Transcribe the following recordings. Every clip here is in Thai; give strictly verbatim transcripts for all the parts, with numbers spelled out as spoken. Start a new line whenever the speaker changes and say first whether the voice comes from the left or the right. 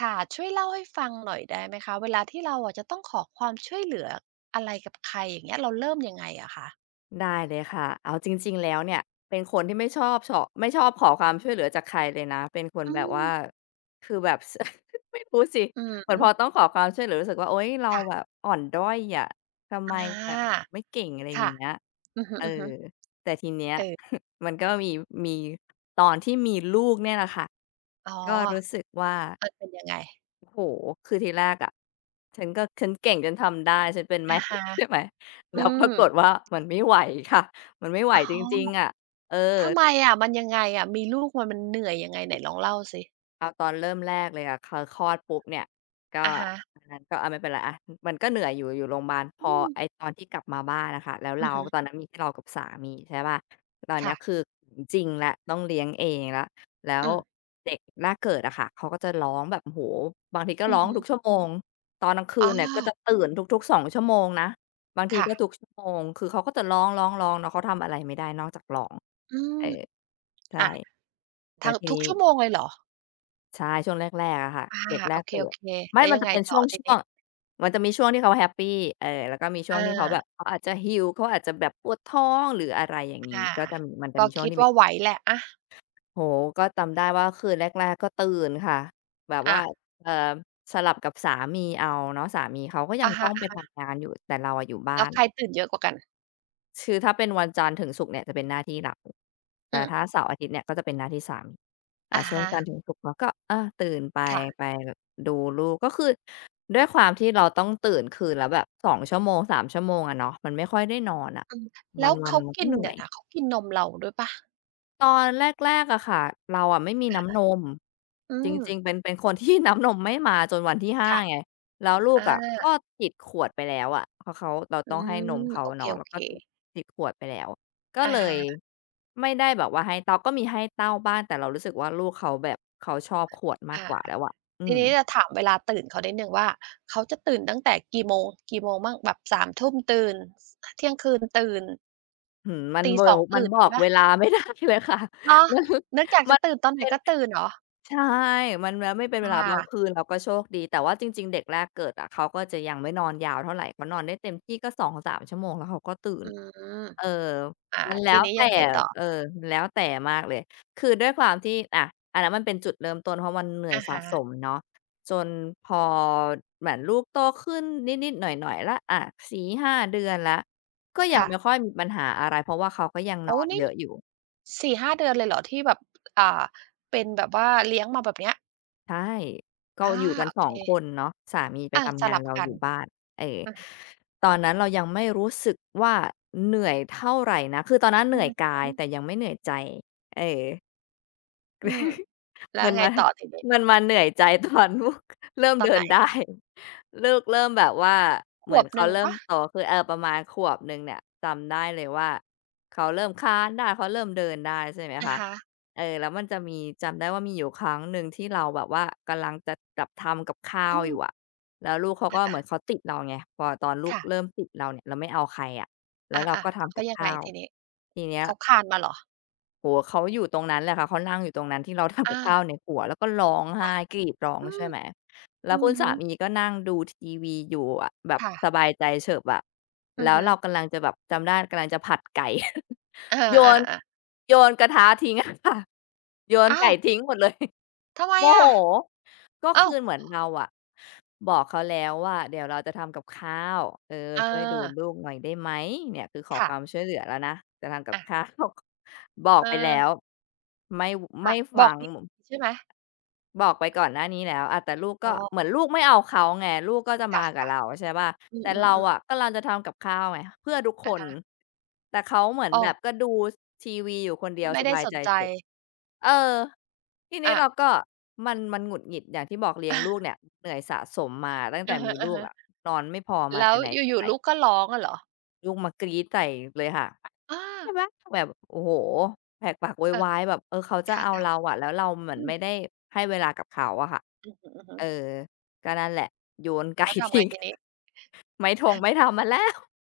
right: ค่ะช่วยเล่าให้ฟังหน่อยได้ไหมคะเวลาที่เราอะจะต้องขอความช่วยเหลืออะไรกับใครอย่างเงี้ยเราเริ่มยังไงอะคะ
left: ได้เลยค่ะเอาจริงๆแล้วเนี่ยเป็นคนที่ไม่ชอบชฉาไม่ชอบขอความช่วยเหลือจากใครเลยนะเป็นคน
right: อื
left: แบบว่า
right: ม
left: คือแบบส ไม่รู้สิ
right: อืม
left: เหมือน
right: อื
left: พอ
right: ม
left: ต้องขอความช่วยเหลือรู้สึกว่าโอ๊ยเรา
right: ค่ะ
left: แบบอ่อนด้อยอะทำไม
right: อ
left: อะ
right: า
left: ไม่เก่งอะไรอย่า
right: ค่ะ
left: งเงี้ย
right: อือฮึ
left: เออ
right: ๆ
left: แต่ทีเนี้ย
right: เออ
left: มันก็มีมีตอนที่มีลูกเนี่ยแหละค่ะ
right: อ๋อ
left: ก็รู้สึกว่า
right: มันเป็นยังไง
left: โอ้โฮคือทีแรกอะฉันก็ฉันเก่งจนทำได้ ฉันเป็นไหม
right: อะฮะ
left: ใช่ไหม
right: อื
left: แล้วปรา
right: ม
left: กฏว่ามันไม่ไหวค่ะ มันไม่ไหว
right: อ๋อ
left: จริงๆอะเออ
right: ทำไมอะมันยังไงอะมีลูกมันมันเหนื่อยยังไงไหนลองเล่าสิ
left: เอาตอนเริ่มแรกเลยอะคือคลอดปุ๊บเนี่ยก็
right: อะฮะ
left: อันนั้นก็อะไม่เป็นไรอะมันก็เหนื่อยอยู่อยู่โรงบาลพ
right: อื
left: อ
right: ม
left: ไอ้ตอนที่กลับมาบ้านอะค่ะแล้ว
right: อือ
left: เรา
right: ฮึ
left: ตอนนั้นมีแค่เรากับสามีใช่เปล่าตอนเนี้ย
right: ค่ะ
left: คือจริงแล้วต้องเลี้ยงเองแล้วแล้
right: อื
left: ว
right: ม
left: เด็กแรกเกิดอะค่ะเขาก็จะร้องแบบโอ้โฮบางทีก็
right: อื
left: ร้
right: อ
left: อง
right: ฮึ
left: ทุกชั่วโมงตอนกลางคื
right: อ๋อ
left: นเนี่ยก็จะตื่นทุกๆสองชั่วโมงนะบางที
right: ค่ะ
left: ก็ทุกชั่วโมงคือเขาก็จะร้องๆๆเนาะเขาทำอะไรไม่ได้นอกจากร้อง
right: อืม
left: เออใช่
right: อะ
left: แล้ว
right: ทั้ง
left: ที
right: ทุ
left: นี้
right: กชั่วโมงเลยเหรอ
left: ใช่ช่วงแรกๆอะค่ะ
right: อา
left: เด็กแร
right: โอ
left: ก
right: เค
left: เกิด
right: ๆ
left: ไม่
right: แล้ว
left: มัน
right: ยัง
left: จะ
right: ไง
left: เป็น
right: ต่
left: ช่
right: อที
left: ว
right: นี้
left: งๆมันจะมีช่วงที่เขาแฮปปีเออแล้วก็มีช่วง
right: อา
left: ที่เขาแบบเขาอาจจะหิวเขาอาจจะแบบปวดท้องหรืออะไรอย่างงี้
right: ค่ะ
left: ก็จะมีมันจะ
right: ก็
left: มีช่วง
right: คิด
left: ที่มี
right: ว่าไหวแหละอะ
left: โอ้โฮก็จำได้ว่าคืนแรกๆก็ตื่นค่ะแบบว่า
right: อะ
left: เอ่อสลับกับสามีเอาเนาะสามีเขาก็ยัง
right: อะ
left: ต้อ
right: ฮะ
left: งไปทำงานอยู่แต่เราอะอยู่บ้า
right: แล้ว
left: น
right: ใครตื่นเยอะกว่ากัน
left: คือถ้าเป็นวันจันทร์ถึงศุกร์เนี่ยจะเป็นหน้าที่เรา
right: อื
left: แต่
right: ม
left: ถ้าเสาร์อาทิตย์เนี่ยก็จะเป็นหน้าที่สามีอ่า
right: อะ
left: ช่วง
right: ฮะ
left: จันทร์ถึงศุกร์เราก็อาตื่นไป
right: ค่ะ
left: ไปดูลูกก็คือด้วยความที่เราต้องตื่นคืนละแบบสองชั่วโมงสามชั่วโมงอะเนาะมันไม่ค่อยได้นอนอะ
right: อืม
left: ว
right: แล้ว
left: ัน
right: เขา
left: ๆมันก็
right: กิน
left: เหนื่อ
right: เดี๋ยว
left: ย
right: นะเขากินนมเราด้วยเปล่า
left: ตอนแรกๆอะค่ะเราอะไม่มีน้ำนม
right: อื
left: จ
right: ม
left: ริงๆเป็นเป็นคนที่ น้ำนมไม่มาจนวันที่ห้า
right: ค่ะ
left: ไงแล้วลูก
right: อา
left: อะก็ติดขวดไปแล้วอะเพราะเขาเรา
right: อื
left: ต้องให้นม
right: ม
left: เขา
right: โอ
left: เนาะแล้ว
right: เค
left: ก็ติด
right: ๆ
left: ติดขวดไปแล้วก็
right: อะ
left: เลย
right: ฮะ
left: ไม่ได้แบบว่าให้เต้าก็มีให้เต้าบ้างแต่เรารู้สึกว่าลูกเขาแบบเขาชอบขวดมาก
right: ค่ะ
left: กว่าแล้วอะอื
right: ที
left: ม
right: นี้จะถามเวลาตื่นเขานิดหนึ่งว่าเขาจะตื่นตั้งแต่กี่โมงกี่โมงมั่งแบบสามทุ่มตื่นสเที่ยงคืนตื่น
left: หือมัน
right: ตี
left: เว
right: สอ
left: ล
right: ง
left: มัน
right: ตื่น
left: บ
right: อ
left: อ
right: ย่าง
left: ก
right: งี้เป
left: เว
right: ล่า
left: ลาไม่ได้เลยค่ะ
right: เหรอ นึกอยาก
left: มันมั
right: จะ
left: น
right: ตื่นตอนไหนก็ตื่นเหรอ
left: ใช่ มันแล้วไม่เป็นเวลา
right: ค่ะ
left: บางคืนเราก็โชคดีแต่ว่าจริงๆเด็กแรกเกิดอะเขาก็จะยังไม่นอนยาวเท่าไรเขานอนได้เต็มที่ก็สองถึงสามชั่วโมงแล้วเขาก็ตื่น
right: อืม
left: เออ
right: อ่า
left: มันแล้
right: ที
left: ว
right: นี้
left: แต่
right: ยังไงต่อ
left: เออมันแล้วแต่มากเลยคือด้วยความที่อะอันนั้นมันเป็นจุดเริ่มต้นเพราะมันเหนื่อย
right: อะ
left: สะ
right: ฮะ
left: สมเนาะจนพอเหมือนลูกโตขึ้นนิดๆหน่อยๆแล้วอะสี่ห้าเดือนแล้วก็ยังไม่ค่
right: ค่ะ
left: อยมีปัญหาอะไรเพราะว่าเขาก็ยังนอ
right: โอ้
left: นเย
right: นี่
left: อะอยู่
right: สี่ถึงห้าเดือนเลยเหรอที่แบบอ่าเป็นแบบว่าเลี้ยงมาแบบเนี้ย
left: ใช่ ก็
right: อา
left: อยู่กัน
right: โอ
left: สอ
right: เค
left: งคนเนาะสามีไป
right: อาส
left: ทำงาน
right: ลับ
left: เรา
right: กั
left: อ
right: น
left: ยู่บ้านเออ
right: อือ
left: ตอนนั้นเรายังไม่รู้สึกว่าเหนื่อยเท่าไรนะ คือตอนนั้นเห
right: อือ
left: นื่อยกาย
right: ฮึ
left: แต่ยังไม่เหนื่อยใจเออ
right: อืมแล้ว
left: มัน
right: ไง
left: มา
right: ต่อทีนี้
left: มันมาเหนื่อยใจตอนลูกเริ่ม
right: ตอน
left: เดิ
right: ไหน
left: นได้ลูกเริ่มแบบว่า
right: ข
left: เหมื
right: ว
left: อน
right: บห
left: เขา
right: นึ่ง
left: เริ่
right: เป
left: ม
right: ล่า
left: โตขึ้นเออประมาณขวบหนึ่งเนี่ยจำได้เลยว่าเขาเริ่มคลานได้เขาเริ่มเดินได้ใช่ไหม
right: อะ
left: คะ
right: ฮะ
left: เออแล้วมันจะมีจำได้ว่ามีอยู่ครั้งหนึ่งที่เราแบบว่ากำลังจะแบบทำกับข้า
right: อื
left: วอ
right: ม
left: ยู่อะแล้วลูกเขาก็เหมือน
right: อา
left: เขาติดเราไงพอตอน
right: ๆ
left: ลูก
right: ค่ะ
left: เริ่มติดเราเนี่ยเราไม่เอาใครอะแล้ว
right: อา
left: เราก็
right: ๆ
left: ทำ
right: แล้
left: กั
right: ว
left: บ
right: ยังไง
left: ข้าว
right: ทีนี้
left: ทีเนี้ย
right: เขาคลานมาเหรอ
left: โอ้โฮเขาอยู่ตรงนั้นแหละค่ะเขานั่งอยู่ตรงนั้นที่เราทำกับ
right: อา
left: ข้าวในครัวแล้วก็ร้องไห้
right: ค่ะ
left: กรีดร้อง
right: อื
left: ใช่
right: ม
left: ไหมแล้
right: อื
left: วคุ
right: อ
left: ณ
right: ฮึ
left: สามีก็นั่งดูทีวีอยู่อะแบบ
right: ค่ะ
left: สบายใจเฉิบอะ
right: อื
left: แล้
right: อ
left: ว
right: ฮึ
left: เรากำลังจะแบบจำได้กำลังจะผัดไก่
right: อา
left: โยน
right: ๆๆ
left: โยนกระทะทิ้งอะค่ะโยน
right: อ้า
left: ไก่
right: ว
left: ทิ้งหมดเลย
right: ทำไม
left: โมโห
right: อะ
left: ก็
right: อ้า
left: คือ
right: ว
left: เหมือนเราอะบอกเขาแล้วว่าเดี๋ยวเราจะทำกับข้าวเออ
right: อา
left: ช่วยดูลูกหน่อยได้ไหมเนี่ยคือขอความ
right: ค่ะ
left: ช่วยเหลือแล้วนะจะทำกับ
right: อะ
left: ข้าว บอกไปแล้ว
right: เออ
left: ไม่ว
right: ค่ะ
left: ไม่
right: บ
left: ฟั
right: อก
left: ง
right: ดีใช่ไหม
left: บอกไปก่อนหน้านี้แล้วอะแต่ลูก
right: อ๋
left: ก็
right: อ
left: เหมือนลูกไม่เอาเขาไง ลูกก็จะ
right: ค่
left: มากับ
right: ะ
left: เราใช่เปล่า
right: อื
left: แต่เรา
right: อๆ
left: อะ
right: ๆ
left: กำลังจะทำกับข้าวไงเพื่อทุกค
right: อะ
left: น
right: ฮะ
left: แต่เขาเหมือน
right: อ้
left: แบ
right: อ
left: บก็ดูทีวีอยู่คนเดียว
right: ไม่
left: ส
right: ได้
left: บาย
right: ส
left: ใจ
right: นใจ
left: สุดเออทีนี้
right: อา
left: เราก็มันมันหงุดหงิดอย่างที่บอกเลี้ยงลูก เนี่ยเหนื่อยสะสมมาตั้งแต่
right: อะฮ
left: มีลูก
right: ะ
left: อะนอนไม่พอ
right: ๆ
left: มา
right: แล้ว
left: แต่ไหนแต่
right: อยู่
left: ไร
right: ๆลูกก็ร้องอะเหรอ
left: ลูกมากรี๊ดใส่เลยค่ะ
right: อา
left: ใช่ไหมแบบโอ้โฮแหกปากโวย
right: เออ
left: วายแบบเออเขาจะ
right: ค่
left: เอา
right: ะ
left: เราอะแล้วเราเหมื
right: ๆ
left: อน
right: อืม
left: ไม่ได้ให้เวลากับเขาอะค่ะ
right: อือฮึ
left: เอ
right: อ
left: อก็นั่นแหละโยนไก่
right: แล้วทำไง
left: ทิ้ง
right: ทีนี้
left: ไม่ทงไม่ทำมันแล้ว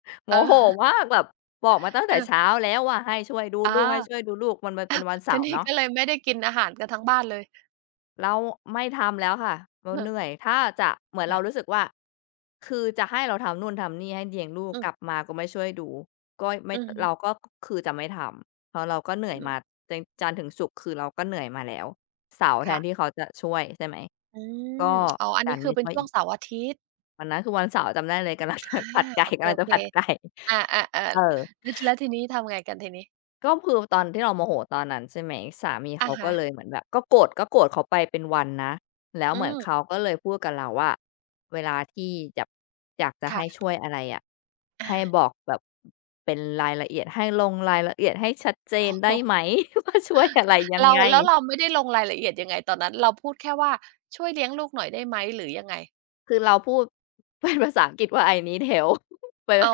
left: โม
right: เออ
left: โหมา กแบบบอกมาตั้ง
right: เอ
left: แต่
right: อ
left: เช้าแล้วว่าให้ช่วยดูลู
right: อา
left: กให้ช่วยดูลูกมันมันเป็นวัน
right: ที
left: เสาร์
right: นี้
left: เนาะ
right: ก็เลยไม่ได้กินอาหารกันทั้งบ้านเลย
left: แล้วไม่ทำแล้วค่ะเรา
right: เอ
left: เห
right: อ
left: นื่อยถ้าจะเหมือนเรารู้
right: ค่ะ
left: สึกว่าคือจะให้เราทำนู่นทำนี่ให้เลี้ยงลูก
right: อื
left: กลับ
right: ม
left: มาก็ไม่ช่วยดูก็ไม่
right: อือฮึ
left: เราก็คือจะไม่ทำเพราะเราก็เหนื่
right: อื
left: อยมา
right: ม
left: จนจันทร์ถึงศุกร์คือเราก็เหนื่อยมาแล้วเสาร์แท
right: ค่ะ
left: นที่เขาจะช่วยใช่ไหม
right: อื
left: ก็
right: มอ๋ออัน
left: ดั
right: นี้
left: น
right: คือ
left: ไม่
right: เป็น
left: ช่วย
right: ช่ว
left: อี
right: ง
left: ก
right: เสาร์อาทิตย์
left: วันนั้นคือวันเสาร์จำได้เลยกำลังจะ
right: อา
left: ผัดไก่
right: โอ
left: กำลังจะ
right: เค
left: ผัดไก่
right: ๆอา
left: เออ
right: ๆๆแล้วแล้วทีนี้ทำไงกันทีนี้
left: ก็คือตอนที่เราโมโหตอนนั้นใช่ไหมสามี
right: อะ
left: เขาก็
right: ฮะ
left: เลยเหมือนแบบก็โกรธก็โกรธเขาไปเป็นวันนะแล้ว
right: อื
left: เหมือนเขา
right: ม
left: ก็เลยพูดกับเราว่าเวลาที่จะอยากจะให้
right: ค่ะ
left: ช่วยอะไรอะ
right: อา
left: ให้บอกแบบเป็นรายละเอียดให้ลงรายละเอียดให้ชัดเจน ได้
right: โอ้
left: ไหม
right: โฮ
left: ว่าช่วยอะไร
right: ค่ะ
left: ยัง
right: เรา
left: ไง
right: แล้วเราไม่ได้ลงรายละเอียดยังไงตอนนั้นเราพูดแค่ว่าช่วยเลี้ยงลูกหน่อยได้ไหมหรือยังไง
left: คือเราพูด เป็นภาษาอังกฤษว่า "I need help" แปล
right: อ๋
left: ว่า
right: อ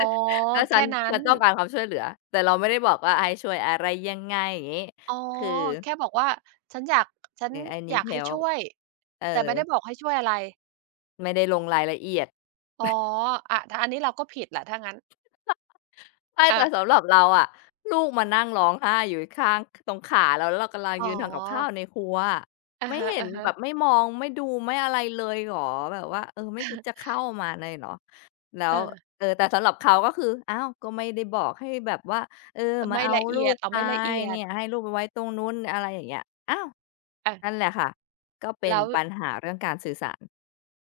left: แล้วฉั
right: แค่
left: น
right: นั้
left: ฉั
right: น
left: นต้องการความช่วยเหลือแต่เราไม่ได้บอกว่าให้ช่วยอะไรยังไงอย่างงี้
right: อ๋อ
left: คือ
right: แค่บอกว่าฉันอยากฉัน
left: เออ "I
right: อ
left: need
right: ยากให้ช่
left: help"
right: วย
left: เออ
right: แต่ไม่ได้บอกให้ช่วยอะไร
left: ไม่ได้ลงรายละเอียด
right: อ๋ออะถ้าอันนี้เราก็ผิดแหละถ้างั้น
left: ใช่แต่
right: อา
left: สำหรับเราอะลูกมานั่งร้องไห้อยู่ข้างตรงขาเราแล้วเรากำลัง
right: อ๋
left: ยืนทำกับข้าว
right: อ
left: ในครัวอะ
right: อะ
left: ไม่เห็นแบ
right: ฮะ
left: บ
right: ๆ
left: ไม่มองไม่ดูไม่อะไรเลยเหรอแบบว่าเออไม่คิด จะเข้ามาเลยเหรอแล้
right: เอ
left: ว
right: อ
left: เออแต่สำหรับเขาก็คืออ้าวก็ไม่ได้บอกให้แบบว่าเออ
right: เรา
left: มา
right: ไม่
left: เอา
right: ละ
left: ลู
right: เอียด
left: ก
right: เรา
left: ไป
right: ไม่ละเอียด
left: เนี่ยให้ลูกไปไว้ตรงนู้นอะไรอย่างเงี้ยอ้าว
right: อา
left: นั่นแหละค่ะก็เป็น
right: แล้ว
left: ปัญหาเรื่องการสื่อสาร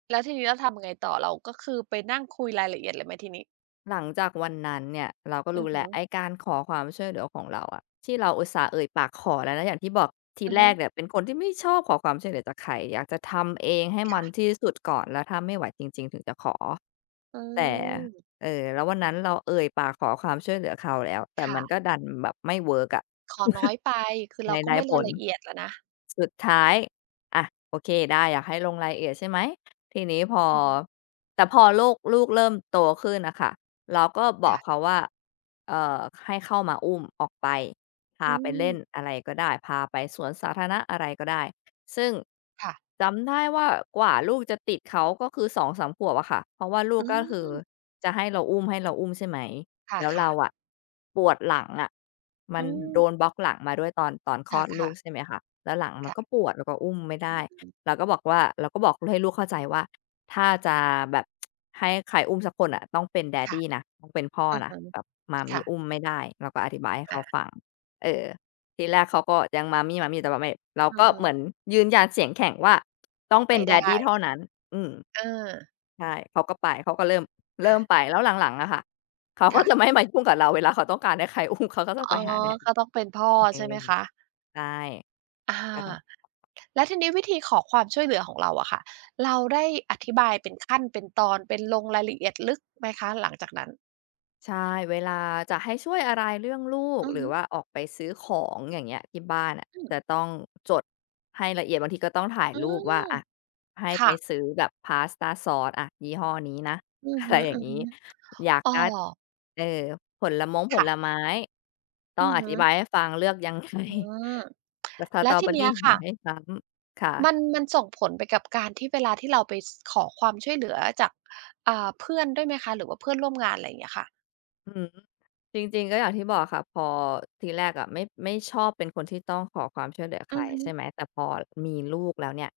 right: แล้วทีนี้เราทำยังไงต่อเราก็คือไปนั่งคุยรายละเอียดเลยไหมทีนี้
left: หลังจากวันนั้นเนี่ยเราก็
right: อื
left: รู้
right: อฮึ
left: แล้วไอ้การขอความช่วยเหลือของเราอะที่เราอุตส่าห์เอ่ยปากขอแล้วนะอย่างที่บอกที
right: อือ
left: แร
right: ฮึ
left: กเนี่ยเป็นคนที่ไม่ชอบขอความช่วยเหลือจากใครอยากจะทำเองให้มัน
right: ค่ะ
left: ที่สุดก่อนแล้วถ้าไม่ไหวจริงๆถึงจะขอ
right: อื
left: แต่
right: ม
left: เออแล้ววันนั้นเราเอ่ยปากขอความช่วยเหลือเขาแล้วแต่
right: ค่ะ
left: มันก็ดันแบบไม่เวิร์กอะ
right: ขอน้อ ยไปคือเรา
left: ไม่
right: ก็
left: ได้
right: ไม่
left: ผ
right: ราย
left: ล
right: ละเอียดแล้วนะ
left: สุดท้ายอะโอเคได้อยากให้ลงรายละเอียดใช่ไหมทีนี้พอ
right: ออฮ
left: แต่พอลูกลูกเริ่มโตขึ้นน่ะค่ะเราก็บอก
right: ค่ะ
left: เขาว่าเอ่อให้เข้ามาอุ้มออกไปพา
right: อื
left: ไป
right: ม
left: เล่นอะไรก็ได้พาไปสวนสาธารณะอะไรก็ได้ซึ่ง
right: ค่ะ
left: จำได้ว่ากว่าลูกจะติดเขาก็คือสองสามขวบอะค่ะเพราะว่าลูก
right: อื
left: ก็คือ
right: ม
left: จะให้เราอุ้มให้เราอุ้มใช่ไหม
right: ค
left: แล้ว
right: ่ะ
left: เรา
right: ๆ
left: อะปวดหลังอะมั
right: อื
left: นโดน
right: ม
left: บล็อกหลังมาด้วยตอนตอนค
right: ค
left: ลอดลู
right: ่ะ
left: กใช่ไหมคะแล้วหลัง
right: ๆ
left: มัน
right: ค่ะ
left: ก็ปวดแล้วก็อุ้มไม่
right: อ
left: ได้
right: ืม
left: เราก็บอกว่าเราก็บอกให้ลูกเข้าใจว่าถ้าจะแบบให้ใครอุ้มสักคนอะต้องเป็น
right: ค่ะ
left: Daddy นะต้องเป็นพ่อ
right: อือ
left: นะ
right: ฮึ
left: แบบมัมมี่
right: ค่ะ
left: อุ้มไม่ได้เราก็อธิบายให้เขา
right: อา
left: ฟังเออทีแรกเขาก็ยังมัมมี่มัมมี่แต่แบบไม่เรา
right: อือ
left: ก็เหมือน
right: ฮึ
left: ยืนยันเสียงแข็งว่าต้องเป็น
right: ไม่ได้
left: Daddy เท่านั้นอืม
right: เออ
left: ใช่เขาก็ไปเขาก็เริ่มเริ่มไป
right: ค่ะ
left: แล้วหลังๆอะค่ะ เขาก็จะไม่
right: ค่ะ
left: มายุ่งกับเราเวลาเขาต้องการให้ใคร อุ้มเขาก็จะไป
right: อ๋อ
left: หาแดด
right: ก็ต้องเป็นพ่อ
left: เอ
right: ใช่ไหม
left: ง
right: คะ
left: ใช่
right: อา
left: ก็ต้อง
right: แล้วทีนี้วิธีขอความช่วยเหลือของเราอะค่ะเราได้อธิบายเป็นขั้นเป็นตอนเป็นลงรายละเอียดลึกไหมคะหลังจากนั้น
left: ใช่เวลาจะให้ช่วยอะไรเรื่องลูก
right: อือ
left: หรือ
right: ฮึ
left: ว่าออกไปซื้อของอย่างเงี้ยที่บ้านน่ะ
right: อืม
left: จะต้องจดให้ละเอียดบางทีก็ต้องถ่าย
right: อื
left: รูป
right: ม
left: ว่าอะให้ไป
right: ค่ะ
left: ซื้อแบบพาสต้าซอสอะยี่ห้อนี้นะ
right: อื อ
left: อะไร
right: ฮึ
left: อย่างงี้
right: ๆ
left: อยาก
right: อ้อ
left: ได้เออผลมงผล
right: ค่ะ
left: ไม้ต้
right: อื
left: อง
right: อ
left: อ
right: ฮึ
left: ธิบายให้ฟังเลือกยังไง
right: อืม
left: แต่ส
right: แล้
left: ตร
right: ว
left: อ
right: ที
left: เบอร์
right: เนี้ย
left: รี่อ
right: ค่ะ
left: ย่าให้ซ้ำ
right: มัน
left: ค่ะ
right: มันส่งผลไปกับการที่เวลาที่เราไปสขอความช่วยเหลือจากอ่าเพื่อนด้วยไหมคะหรือว่าเพื่อนร่วมงานอะไรอย่างเงี้ยค่ะ
left: อืม จริงๆก็อย่างที่บอกค่ะพอทีแรกอะไม่ไม่ชอบเป็นคนที่ต้องขอความช่วยเหลือใค
right: อื
left: ร
right: อฮึ
left: ใช่ไหมแต่พอมีลูกแล้วเนี่ย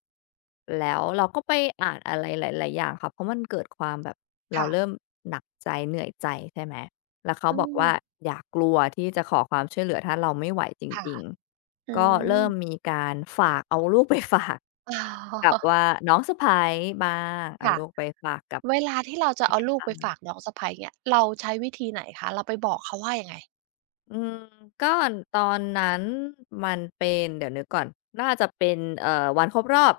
left: แล้วเราก็ไปอ่านอะไรหลายๆอย่างค่ะเพราะมันเกิดความแบบเรา
right: ค่ะ
left: เริ่มหนักใจเหนื่อยใจใช่ไหมแล้วเขา
right: อื
left: บอก
right: ม
left: ว่าอย่ากลัวที่จะขอความช่วยเหลือถ้าเราไม่ไหวจ
right: ค่ะ
left: ริง
right: อื
left: ๆก็
right: ม
left: เริ่มมีการฝากเอาลูกไปฝาก
right: อ๋อ
left: กับว่า น้องสะใภ้บ้างเอา
right: ค่ะ
left: ลูกไปฝากกับ
right: เวลาที่เราจะเอา
left: แม่
right: ลูก
left: บ้า
right: ไปฝาก
left: ง
right: น้องสะใภ้เงี้ยเราใช้วิธีไหนคะเราไปบอกเขาว่ายังไง
left: อืมก็ตอนนั้นมันเป็นเดี๋ยวนึกก่อนน่าจะเป็นเอ่อวันครบรอบ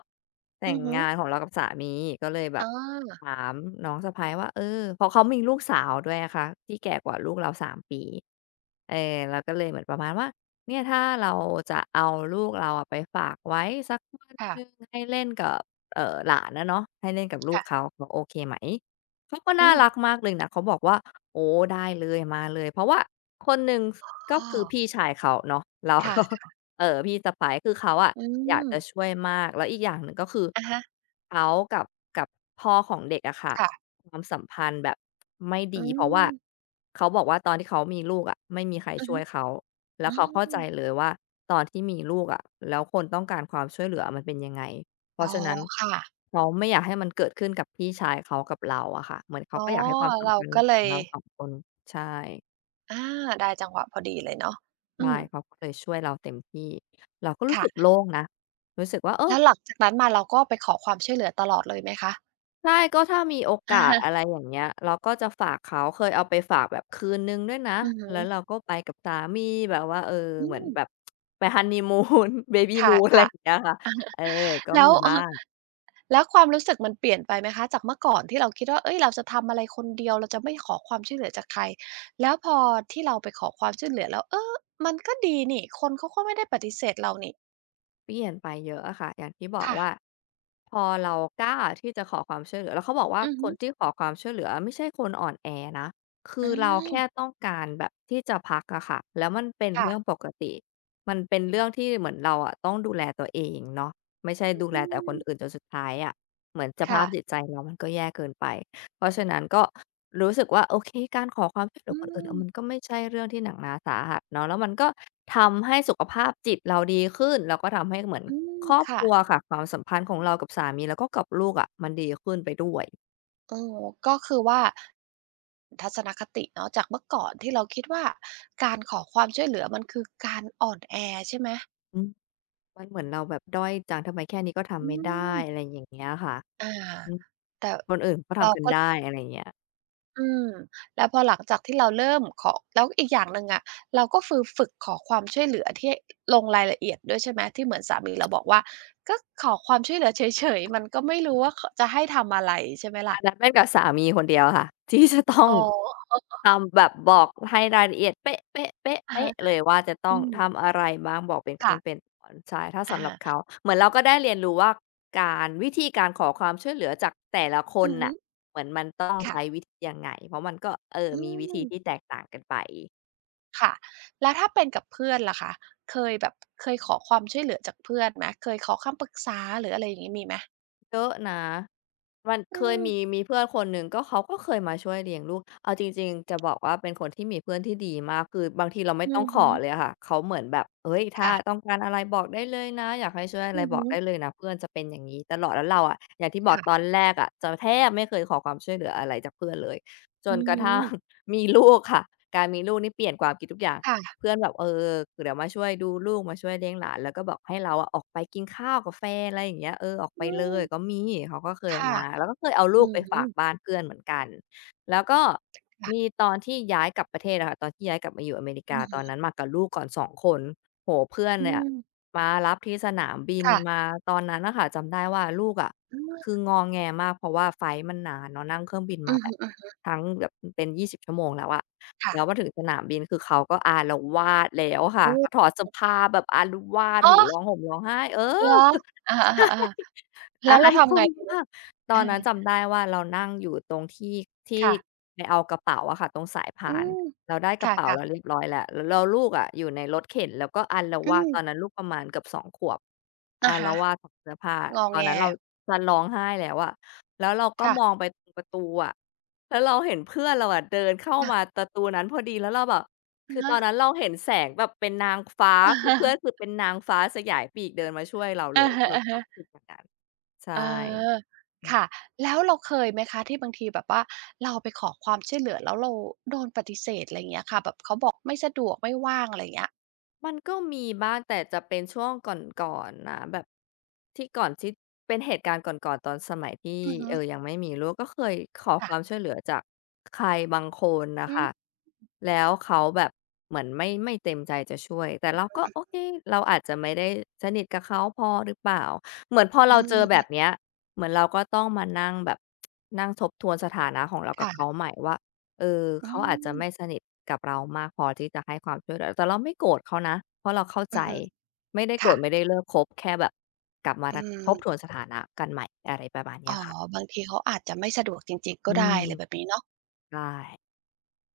left: แต่
right: อื
left: ง
right: อฮึ
left: งานของเรากับสามีก็เลยแบบ
right: อา
left: ถามน้องสะใภ้ว่าเออเพราะเขามีลูกสาวด้วยนะคะที่แก่กว่าลูกเราสามปีปีเออเราก็เลยเหมือนประมาณว่าเนี่ยถ้าเราจะเอาลูกเราอะไปฝากไว้สักวัน
right: ค่ะ
left: หนึ่งให้เล่นกับเอ่อหลานอะเนาะให้เล่นกับลูก
right: ค่ะ
left: เขาเขาโอเคไหม เขาก็
right: อื
left: น่า
right: ม
left: รักมากเลยนะเขาบอกว่าโอ้ได้เลยมาเลยเพราะว่าคนหนึ่งสก็
right: อ้อ
left: คือพี่ชายเขาเนาะแล้วก็
right: ค่ะ
left: เอ่อพี่สะใภ้คือเขาอะ
right: อื
left: อยาก
right: ม
left: จะช่วยมากแล้วอีกอย่างหนึ่งก็คือ
right: อะฮะ
left: เขากับกับพ่อของเด็กอะค่ะ
right: ค่ะ
left: ความสัมพันธ์แบบไม่
right: อื
left: ดีเพราะว่า
right: ม
left: เขาบอกว่าตอนที่เขามีลูกอะไม่มีใคร
right: อือ
left: ช่
right: ฮึ
left: วยเขาแล้
right: อื
left: วเขาเข้าใจเล
right: ม
left: ยว่าตอนที่มีลูกอะแล้วคนต้องการความช่วยเหลือมันเป็นยังไง เพราะ
right: อ๋อ
left: ฉะนั้น
right: ค่ะ
left: เขาไม่อยากให้มันเกิดขึ้นกับพี่ชายเขากับเราอะค่ะเหมือนเขา
right: อ๋อ
left: ก็อยากให้ความสัม
right: เรา
left: พัน
right: ก็
left: ธ์
right: เล
left: ของ
right: ย
left: เราสองคนใช่
right: อาได้จังหวะพอดีเลยเนาะอื
left: ใช่
right: ม
left: เขาก็เลยช่วยเราเต็มที่เราก็รู้สึก
right: ค่ะ
left: โล่งนะรู้สึกว่าเออ
right: แล้วหลังจากนั้นมาเราก็ไปขอความช่วยเหลือตลอดเลยไหมคะ
left: ใช่ก็ถ้ามีโอกา
right: อะ
left: ส
right: ฮะ
left: อะไรอย่างเงี้ยเราก็จะฝากเขาเคยเอาไปฝากแบบคืนหนึ่งด้วยนะ
right: อือฮึ
left: แล้วเราก็ไปกับสามีแบบว่าเออ
right: อื
left: เหมือน
right: ม
left: แบบไปฮันนีมูน b บบ y
right: ค
left: moon อะไร
right: ่ะ
left: อ
right: ๆ
left: ย่างเงี้ยค่ะเออก็
right: แล้ว
left: มี
right: เอ
left: บ้า
right: อ
left: ง
right: แล้วความรู้สึกมันเปลี่ยนไปไหมคะจากเมื่อก่อนที่เราคิดว่าเฮ้ยเราจะทำอะไรคนเดียวเราจะไม่ขอความช่วยเหลือจากใครแล้วพอที่เราไปขอความช่วยเหลือแล้วเออมันก็ดีนี่คนเขาก็ไม่ได้ปฏิเสธเรานี่
left: เปลี่ยนไปเยอะอะค่ะ อย่างที่บอก
right: ค่ะ
left: ว่าพอเรากล้าที่จะขอความช่วยเหลือแล้วเขาบอกว่า
right: อือ
left: ค
right: ฮึ
left: นที่ขอความช่วยเหลือไม่ใช่คนอ่อนแอนะ คื
right: อื
left: อเราแค่
right: ม
left: ต้องการแบบที่จะพักอะค่ะ แล้วมันเป็น
right: ค่ะ
left: เรื่องปกติ มันเป็นเรื่องที่เหมือนเราอะต้องดูแลตัวเองเนาะไม่ใช่ดูแล
right: อื
left: แต่คน
right: ม
left: อื่นจนสุดท้ายอะ เหมือนสภา
right: ค่ะ
left: พจิตใจเรามันก็แย่เกินไปเพราะฉะนั้นก็ รู้สึกว่าโอเคการขอความช่วยเหลือ
right: อื
left: คนอื่นเอ
right: ม
left: อมันก็ไม่ใช่เรื่องที่หนักหนาสาหัสเนาะแล้วมันก็ทำให้สุขภาพจิตเราดีขึ้นแล้วก็ทำให้เหมือน
right: อืม
left: ครอบค
right: ค่ะ
left: รัวค่ะความสัมพันธ์ของเรากับสามีแล้วก็กับลูกอะมันดีขึ้นไปด้วย
right: เออก็คือว่าทัศนคติเนาะจากเมื่อก่อนที่เราคิดว่าการขอความช่วยเหลือมันคือการอ่อนแอใช่ไหม
left: อืมมันเหมือนเราแบบด้อยจังทำไมแค่นี้ก็
right: อื
left: ทำไม่ได้
right: ม
left: อะไรอย่างเงี้ยค่ะ
right: อา
left: อืม
right: แต่
left: คนอื่นเขา
right: เรา
left: ทำกัน
right: ก็
left: ได้อะไรอย่างเงี้ย
right: อืมแล้วพอหลังจากที่เราเริ่มขอแล้วอีกอย่างหนึ่งอะเราก็ฟือฝึกขอความช่วยเหลือที่ลงรายละเอียดด้วยใช่ไหมที่เหมือนสามีเราบอกว่าก็ขอความช่วยเหลือเฉยๆมันก็ไม่รู้ว่าขจะให้ทำอะไรใช่ไหม
left: อั
right: ล่ะ
left: นนั้นเป็นกับสามีคนเดียวค่ะ ที่จะต้อง
right: อ๋อ
left: ทำแบบบอกให้รายละเอียดเป๊ะ
right: อะฮะ
left: ๆๆๆเลยว่าจะต้
right: อื
left: อง
right: ม
left: ทำอะไรบ้างบอกเป็นขั้นเป็
right: ค่ะ
left: นตอนใช่ถ้า
right: อะ
left: สำหรับ
right: ฮะ
left: เขาเหมือนเราก็ได้เรียนรู้ว่าการวิธีการขอความช่วยเหลือจากแต่ละค
right: อื
left: น
right: อฮึ
left: น่ะเหมือนมันต้อง
right: ค่ะ
left: ใช้วิธียังไงเพราะมันก็เออ
right: อื
left: มีวิ
right: ม
left: ธีที่แตกต่างกันไป
right: ค่ะแล้วถ้าเป็นกับเพื่อนล่ะคะเคยแบบเคยขอความช่วยเหลือจากเพื่อนไหมเคยขอคำปรึกษาหรืออะไรอย่างงี้มีไหม
left: เยอะนะมัน
right: อื
left: เคย
right: ม
left: มีมีเพื่อนคนหนึ่งก็เขาก็เคยมาช่วยเลี้ยงลูกเอาจริงๆจะบอกว่าเป็นคนที่มีเพื่อนที่ดีมากคือบางทีเราไม่
right: อื
left: ต้อง
right: อ
left: ข
right: ฮึ
left: อเลยอะค่ะเขาเหมือนแบบเฮ้ยถ้าต้
right: ค่ะ
left: องการอะไรบอกได้เลยนะอยากให้ช่วยอะไร
right: อือ
left: บอ
right: ฮึ
left: กได้เลยนะเพื่อนจะเป็นอย่างงี้ตลอดแล้วเราอะอย่างที่บอกตอน
right: ค่ะ
left: แรกอะจะแทบไม่เคยขอความช่วยเหลืออะไรจากเพื่อนเลยจ
right: อื
left: นกระทั่ง
right: ม
left: มีลูกค่ะการมีลูกนี่เปลี่ยนความคิดทุกอย่าง
right: ค่ะ
left: เพื่อนแบบเออเดี๋ยวมาช่วยดูลูกมาช่วยเลี้ยงหลานแล้วก็บอกให้เราอะออกไปกินข้าวกับแฟนอะไรอย่างเงี้ยเออออกไป
right: อื
left: เล
right: ม
left: ยก็มีเขาก็เคย
right: ค่ะ
left: มาแล้วก็เคยเอาลู
right: อื
left: กไปฝา
right: ม
left: กบ้านเพื่อนเหมือนกันแล้วก็
right: ค่ะ
left: มีตอนที่ย้ายกลับประเทศอะค่ะตอนที่ย้ายกลับมาอยู่อเมริ
right: อื
left: กา
right: อ
left: ตอน
right: ฮึ
left: นั้นมากับลูกก่อนสองคนโอ้โฮเพื่อน
right: อื
left: เนี่ย
right: ม
left: มารับที่สนามบิน
right: ค่ะ
left: มาตอนนั้นน่ะค่ะจำได้ว่าลูกอะ
right: อื
left: คื
right: ม
left: องอแงมากเพราะว่าไฟลต์มันนานเนาะนั่งเครื่องบินมา
right: อือ
left: แบบ
right: ฮึ
left: ทั้งแบบเป็นยี่สิบชั่วโมงชั่วโมงแล้วอะ
right: ๆค่ะ
left: แล้วมาถึงสนามบินคือเขาก็อาละวาดแล้วค่ะ
right: โอ้
left: เขาถอดเสื้อผ้าแบบอาละวาด
right: อ๋
left: โอ้โฮ
right: อ
left: ร้องห่มร้องไห้เออ
right: เหรอ อะ
left: ใช
right: ฮะ
left: ่
right: ๆๆแล้
left: อา
right: วเรา
left: ยค
right: ทำไง
left: น
right: ทีนี้
left: มากตอนนั้น จำได้ว่าเรานั่งอยู่ตรงที่ที่
right: ค่ะ
left: ไปเอากระเป๋าอะค่ะตรงสาย
right: อื
left: พาน
right: ม
left: เราได้กระ
right: ค่
left: เป๋า
right: ะ
left: เรา
right: ๆ
left: เรียบร้อยแล้วแล้วแล้วลูกอะอยู่ในรถเข็นแล้วก็อาละ
right: อื
left: วาดตอนนั้
right: ม
left: นลูกประมาณเกือบสองขวบอา
right: อะ
left: ละ
right: ฮะ
left: วาดถอดเสื้อผ้า
right: งอ
left: ตอ
right: แง
left: นนั้นเราจะร้องไห้แล้วอะแล้วเราก็
right: ค่ะ
left: มองไปตรงประตูอะแล้วเราเห็นเพื่อนเราอะเดินเข้า
right: อะ
left: มาประตูนั้นพอดีแล้วเราแบบ
right: อะ
left: คือต
right: ฮะ
left: อนนั้นเราเห็นแสงแบบเป็นนางฟ้าคือเพื่อนคือ เป็นนางฟ้าสยายปีกเดินมาช่วยเราเล
right: อะ
left: ย
right: ฮะ
left: เรา
right: อะ
left: ค
right: ฮะ
left: วามรู้สึกแบบนั้น ใช่
right: เออ
left: อื
right: ค่ะ
left: ม
right: แล้วเราเคยไหมคะที่บางทีแบบว่าเราไปขอความช่วยเหลือแล้วเราโดนปฏิเสธอะไรอย่างเงี้ยค่ะแบบเขาบอกไม่สะดวกไม่ว่างอะไรอย่างเงี้ย
left: มันก็มีบ้างแต่จะเป็นช่วงก่อนๆนะแบบที่ก่อนที่เป็นเหตุการณ์ก่อนๆตอนสมัยที่
right: อือฮึ
left: เอ่อยังไม่มีลูกก็เคยขอค
right: ค่ะ
left: วามช่วยเหลือจากใครบางคนน่ะ
right: อืม
left: ค่ะแล้วเขาแบบเหมือนไม่ไม่เต็มใจจะช่วยแต่เราก็โอเคเราอาจจะไม่ได้สนิทกับเขาพอหรือเปล่าเหมือนพอ
right: อื
left: เราเจอแบ
right: ม
left: บเนี้ยเหมือนเราก็ต้องมานั่งแบบนั่งทบทวนสถานะของเรากับเขา
right: ค่ะ
left: ใหม่ว่า เออ
right: อื
left: เขาอาจจะไม่ส
right: ม
left: นิทกับเรามากพอที่จะให้ความช่วยเหลือแต่เราไม่โกรธเขานะเพราะเราเข้า
right: อื
left: ใจ
right: อฮึ
left: ไม่ได้โกร
right: ค่ะ
left: ธไม่ได้เลิกคบแค่แบบกลับมา
right: อื
left: ทักทบทวน
right: ม
left: สถานะกันใหม่อะไรประมาณเนี้
right: อ๋
left: ย
right: อ
left: ค่ะ
right: บางทีเขาอาจจะไม่สะดวกจริงๆ
left: อื
right: ก็ได้
left: ม
right: อะไรแบบนี้เนาะ
left: ได้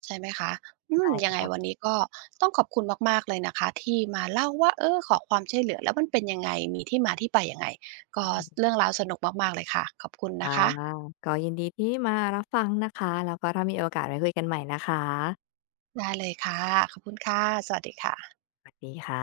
right: ใช่ไหมคะอืมยังไงวัน
left: ค่ะ
right: นี้ก็ต้องขอบคุณมากๆเลยนะคะที่มาเล่าว่าเออขอความช่วยเหลือแล้วมันเป็นยังไงมีที่มาที่ไปยังไงก็
left: อื
right: ส
left: ม
right: เรื่องราวสนุกมากๆเลยค่ะขอบคุณนะ
left: ค่ะ
right: คะ
left: ก็ยินดีที่มารับฟังนะคะแล้วก็ถ้ามีโอกาสไว้คุยกันใหม่นะคะ
right: ได้เลยค่ะ ขอบคุณค่ะ สวัสดีค่ะ
left: สวัสดีค่ะ